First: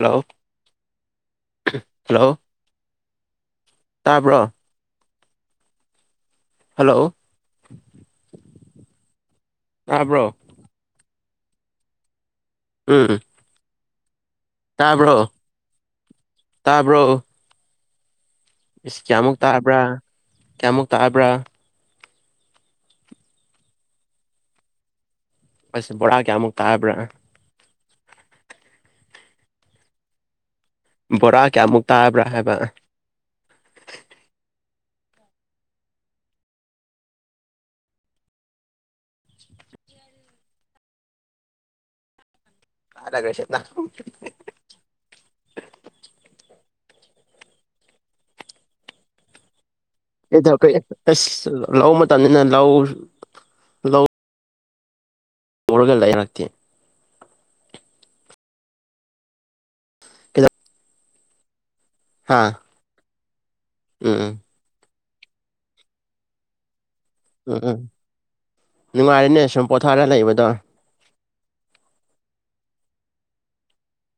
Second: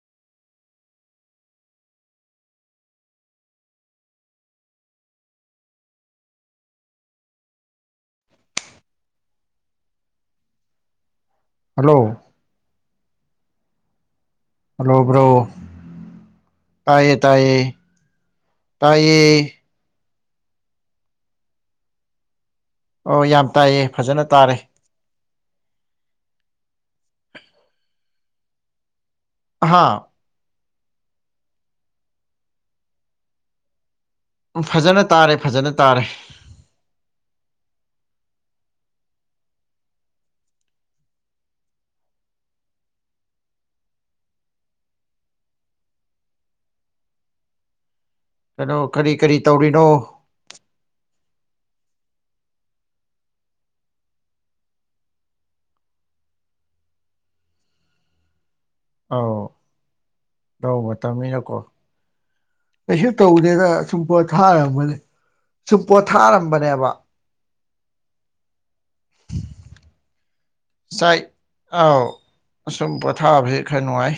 ꯂꯥꯛꯑꫭ hello ꯇꯥꯕ꯭ꯔꯣ hello ꯇꯥꯕ꯭ꯔꯣ hello ꯎꯝ ꯍꯜꯂꯣ ꯕ꯭ꯔꯣ ꯇꯥꯕ꯭ꯔꯣ ꯇꯥꯏꯌꯦ ꯇꯥꯕ꯭ꯔꯣ ꯇꯥꯏꯌꯦ ꯏꯁ ꯇꯥꯏꯌꯦ ꯀ꯭ꯌꯥꯃꯨꯛ ꯇꯥꯕ꯭ꯔꯥ ꯀ꯭ꯌꯥꯃꯨꯛ ꯇꯥꯕ꯭ꯔꯥ ꯑꯣ ꯌꯥꯝ ꯇꯥꯏꯌꯦ ꯐꯖꯅ ꯇꯥꯔꯦ ꯑꯁ ꯕꯣꯔꯥ ꯀ꯭ꯌꯥꯃꯨꯛ ꯇꯥꯕ꯭ꯔꯥ ꯑꯍꯥꯥ ꯕꯣꯔꯥ ꯀ꯭ꯌꯥꯃꯨꯛ ꯇꯥꯕ꯭ꯔꯥ ꯍꯥꯏꯕ ꯎꯝ ꯐꯖꯅ ꯇꯥꯔꯦ ꯐꯖꯅ ꯇꯥꯔꯦ ꯇꯥꯗꯒ ꯁꯦꯠꯅ [unintelligible] ꯀꯅꯣ ꯀꯔꯤ ꯀꯔꯤ ꯇꯧꯔꯤꯅꯣ ꯀꯩꯗꯧ ꯀꯦꯑꯦ ꯑꯁ ꯂꯧ ꯃꯇꯝꯅꯤꯅ ꯂꯧ ꯂꯧ ꯎꯔꯒ ꯂꯩꯔꯥꯛꯇꯦ ꯑꯧ ꯂꯧ ꯃꯇꯝꯅꯤꯅꯀꯣ ꯍꯥ ꯀꯩꯁꯨ ꯇꯧꯗꯦꯗ ꯁꯨꯝ ꯎꯝ ꯄꯣꯠꯊꯥꯔꯝꯕꯅꯦ ꯁꯨꯝ ꯄꯣꯠꯊꯥꯔꯝꯕꯅꯦꯕ ꯎꯝ ꯎꯝ ꯅꯨꯡꯉꯥꯏꯔꯦꯅꯦ ꯁꯨꯝ ꯄꯣꯊꯥꯔ ꯂꯩꯕꯗꯣ ꯆꯥꯏ ꯑꯥꯎ ꯑꯁꯨꯝ ꯄꯣꯊꯥꯕꯖꯤ ꯈꯔ ꯅꯨꯡꯉꯥꯏ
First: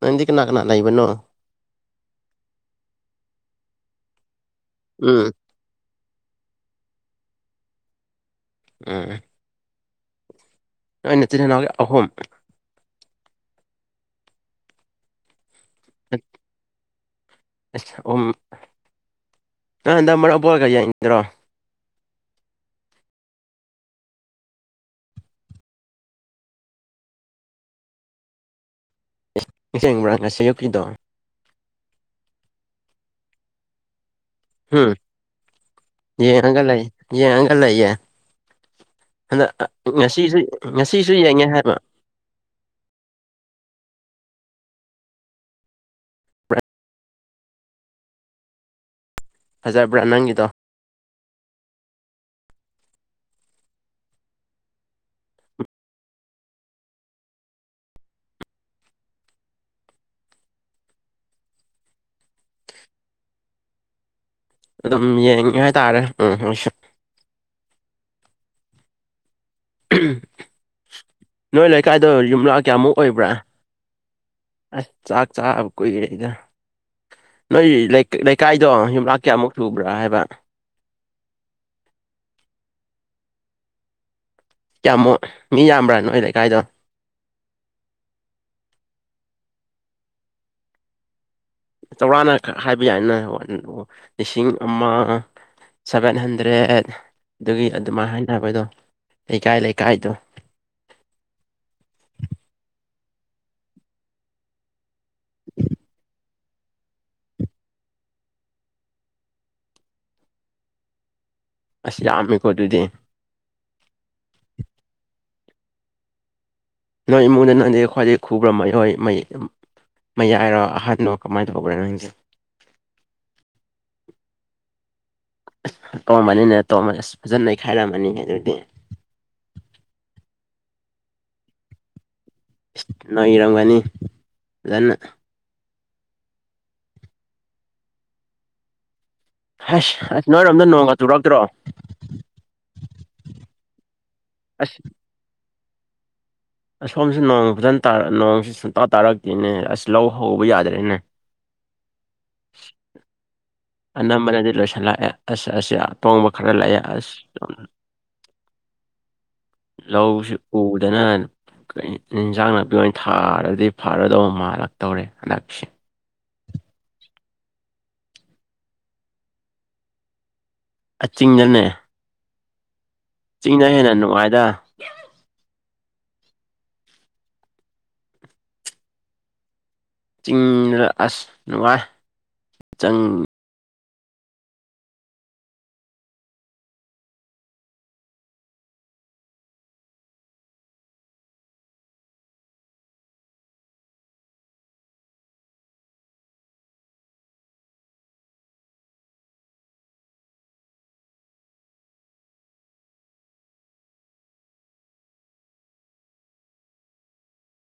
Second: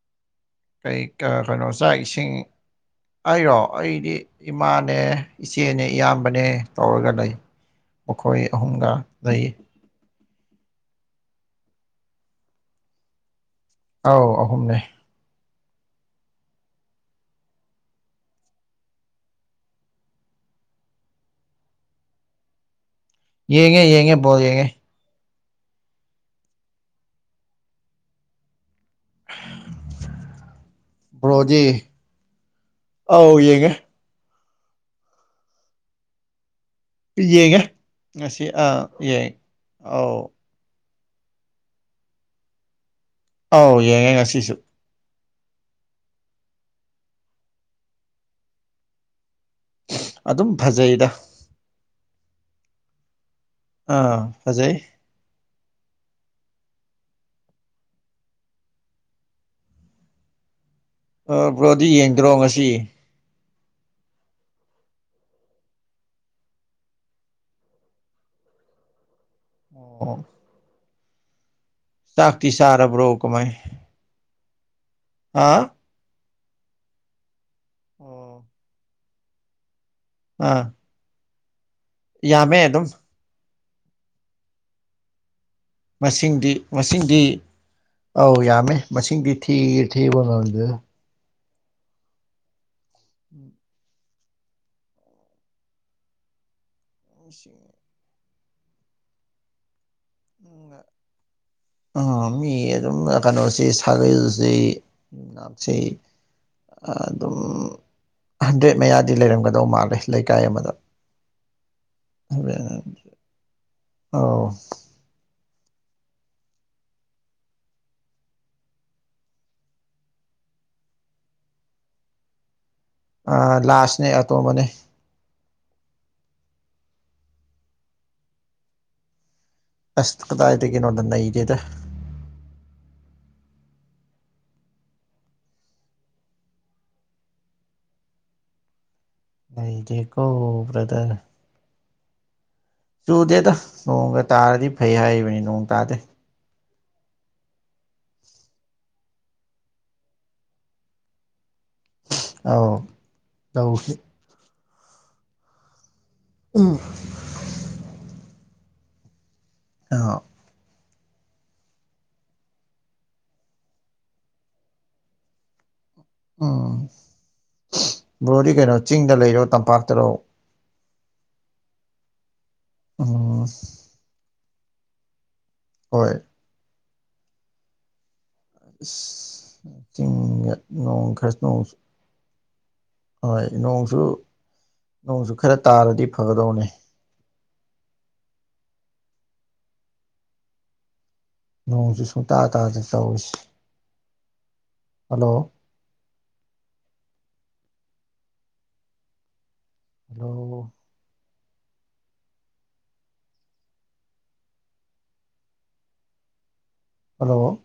ꯅꯪꯗꯤ ꯀꯅꯥ ꯀꯅꯥ ꯂꯩꯕꯅꯣ [unintelligible] ꯅꯣ ꯆꯥꯛ ꯏꯁꯤꯡ ꯑꯩꯔꯣ ꯑꯩꯗꯤ ꯏꯃꯥꯅꯦ ꯎꯝ ꯏꯆꯦꯅꯦ ꯏꯌꯥꯝꯕꯅꯦ ꯇꯧꯔꯒ ꯂꯩ ꯃꯈꯣꯏ ꯑꯍꯨꯝꯒꯥ ꯎꯝ ꯂꯩ ꯅꯣꯏ ꯅꯆꯤꯟ ꯅꯅꯥꯎ ꯑꯍꯨꯝ ꯑꯧ ꯑꯍꯨꯝꯅꯦ [unintelligible] ꯑꯁ ꯑꯍꯨꯝ ꯅꯪ ꯍꯟꯗꯛ ꯃꯔꯛ ꯕꯣꯜꯒ ꯌꯦꯡꯗ꯭ꯔꯣ ꯌꯦꯡꯉꯦ ꯌꯦꯡꯉꯦ ꯕꯣꯜ ꯌꯦꯡꯉꯦ [inaudible] ꯃꯦꯁ ꯌꯦꯡꯕ꯭ꯔꯥ ꯉꯁꯤ ꯌꯨꯛꯀꯤꯗꯣ ꯕ꯭ꯔꯣꯗꯤ ꯑꯧ ꯌꯦꯡꯉꯦ ꯍꯨꯝ ꯌꯦꯡꯉꯒ ꯂꯩ ꯌꯦꯡꯉꯒ ꯌꯦꯡꯉꯦ ꯂꯩꯌꯦ ꯉꯁꯤ ꯑꯥ ꯌꯦꯡ ꯍꯟꯗꯛ ꯑꯧ ꯉꯁꯤꯁꯨ ꯉꯁꯤꯁꯨ ꯌꯦꯡꯉꯦ ꯍꯥꯏꯕ ꯑꯧ ꯌꯦꯡꯉꯦ ꯉꯁꯤꯁꯨ ꯐꯖꯕ꯭ꯔꯥ ꯅꯪꯒꯤꯗꯣ ꯑꯗꯨꯝ ꯐꯖꯩꯗ ꯑꯥ ꯐꯖꯩ ꯑ ꯕ꯭ꯔꯣꯗꯤ ꯌꯦꯡꯗ꯭ꯔꯣ ꯉꯁꯤ ꯑꯗꯨꯝ ꯌꯦꯡꯉꯦ ꯍꯥꯏꯇꯥꯔꯦ ꯎꯝ ꯑꯩꯁꯨ ꯑꯣ ꯅꯣꯏ ꯂꯩꯀꯥꯏꯗꯣ ꯆꯥꯛꯇꯤ ꯌꯨꯝꯂꯥꯛ ꯀꯌꯥꯃꯨꯛ ꯆꯥꯔꯕ꯭ꯔꯣ ꯑꯣꯏꯕ꯭ꯔꯥ ꯀꯃꯥꯏ ꯑꯁ ꯆꯥꯛ ꯆꯥꯕ ꯍꯥ ꯀꯨꯏꯔꯦꯗ ꯅꯣꯏ ꯑꯣ ꯂꯩꯀꯥꯏꯗꯣ ꯌꯨꯝꯂꯥꯛ ꯀꯌꯥꯃꯨꯛ ꯁꯨꯕ꯭ꯔꯥ ꯍꯥꯏꯕ ꯑꯥ ꯌꯥꯝꯃꯦ ꯑꯗꯨꯝ ꯀꯥꯌꯥꯃꯨꯛ ꯃꯁꯤꯡꯗꯤ ꯃꯁꯤꯡꯗꯤ ꯑꯧ ꯌꯥꯝꯃꯦ ꯃꯁꯤꯡꯗꯤ ꯊꯤ ꯊꯤꯕ ꯉꯝꯗꯦ ꯆꯥꯎꯔꯥꯛꯅ ꯈꯛ ꯍꯥꯏꯕ ꯌꯥꯏꯅ ꯍ ꯑꯗꯨ ꯑꯣ ꯂꯤꯁꯤꯡ ꯑꯃ ꯁꯚꯦꯟ ꯍꯟꯗ꯭ꯔꯦꯠ ꯑꯗꯨꯒꯤ ꯑꯗꯨꯃꯥꯏꯅ ꯍꯥꯏꯅꯕꯗꯣ ꯂꯩꯀꯥꯏ ꯂꯩꯀꯥꯏꯗꯣ ꯎ ꯃꯤ ꯑꯗꯨꯝ ꯀꯩꯅꯣꯁꯤ ꯁꯥꯒꯩꯁꯤ ꯅꯝ ꯁꯤ ꯑꯗꯨꯝ ꯍꯟꯗ꯭ꯔꯦꯠ ꯃꯌꯥꯗꯤ ꯂꯩꯔꯝꯒꯗꯧ ꯃꯥꯜꯂꯦ ꯂꯩꯀꯥꯏ ꯑꯃꯗ ꯑꯁ ꯌꯥꯝꯃꯤꯀꯣ ꯑꯗꯨꯗꯤ [unintelligible] [unintelligible] ꯅꯣꯏ ꯏꯃꯨꯡꯗ ꯅꯪꯗꯤ ꯈ꯭ꯋꯥꯏꯗꯒꯤ ꯈꯨꯕ꯭ꯔ ꯃꯥꯏꯍꯣꯏ ꯃꯩ ꯃꯌꯥꯏꯔꯣ ꯑꯍꯥꯟꯕꯗꯣ ꯀꯃꯥꯏꯅ ꯇꯧꯕ꯭ꯔꯣ ꯅꯪꯁꯦ ꯑ ꯂꯥꯁꯅꯦ ꯑꯇꯣꯝꯕꯅꯦ ꯇꯣꯝꯕꯅꯤꯅ ꯇꯣꯝꯕ ꯑꯁ ꯐꯖꯅ ꯏꯩꯈꯥꯏꯔꯝꯃꯅꯤ ꯑꯗꯨꯗꯤ ꯑꯁ ꯀꯗꯥꯗꯗꯒꯤ ꯅꯣꯗ ꯅꯩꯗꯦꯗ ꯏꯁ ꯅꯩꯔꯝꯒꯅꯤ ꯐꯖꯅ ꯑꯁ ꯅꯩꯗꯦꯀꯣ ꯑꯁ ꯅꯣꯏꯔꯣꯝꯗ ꯅꯣꯡꯒ ꯕ꯭ꯔꯗꯔ ꯇꯨꯔꯛꯇ꯭ꯔꯣ ꯆꯨꯗꯦꯗ ꯅꯣꯡꯒ ꯇꯥꯔꯗꯤ ꯑꯁ ꯐꯩ ꯍꯥꯏꯔꯤꯕꯅꯤ ꯅꯣꯡ ꯇꯥꯗꯦ ꯑꯁꯣꯝ ꯅꯣꯡ ꯐꯖꯅ ꯅꯣꯡꯁꯤ ꯁꯨꯡꯇꯥ ꯇꯥꯔꯛꯇꯦꯅꯦ ꯑꯁ ꯂꯧ ꯍꯧꯕ ꯌꯥꯗ꯭ꯔꯦꯅꯦ ꯑꯥꯎ ꯇꯧ ꯅꯝꯕꯅꯗꯤ ꯂꯣꯏꯁꯤꯜꯂꯛꯑꯦ ꯑꯁ ꯑꯁ ꯇꯣꯡꯕ ꯈꯔ ꯎꯝ ꯂꯥꯛꯑꯦ ꯑꯁ ꯑꯥ ꯂꯧꯁꯤ ꯎꯗꯅ ꯏꯟꯖꯥꯡ ꯅꯥꯄꯤ ꯑꯣꯏꯅ ꯊꯥꯔꯗꯤ ꯐꯔꯗꯧꯕ ꯃꯥꯜꯂꯛꯇꯧꯔꯦ ꯍꯟꯗꯛꯁꯦ ꯎꯝ ꯕ꯭ꯔꯣꯗꯤ ꯀꯩꯅꯣ ꯆꯤꯡꯗ ꯂꯩꯔꯣ ꯇꯝꯄꯥꯛꯇꯔꯣ ꯑꯆꯤꯡꯗꯅꯦ ꯎꯝ ꯆꯤꯡꯅ ꯍꯦꯟꯅ ꯅꯨꯡꯉꯥꯏꯗ ꯍꯣꯏ ꯑꯁ ꯆꯤꯡ ꯆꯤꯡꯗ ꯅꯣꯡ ꯑꯁ ꯈꯔꯁꯣꯡ ꯅꯨꯡꯉꯥꯏ ꯆꯪ ꯍꯣꯏ ꯅꯣꯡꯁꯨ ꯅꯣꯡꯁꯨ ꯈꯔ ꯇꯥꯔꯗꯤ ꯐꯒꯗꯧꯅꯦ ꯅꯣꯡꯁꯤ ꯁꯨꯡꯇꯥꯥ ꯇꯥꯗ ꯇꯧꯋꯁꯤ ꯍꯜꯂꯣ ꯍꯜꯂꯣ ꯍꯜꯂꯣ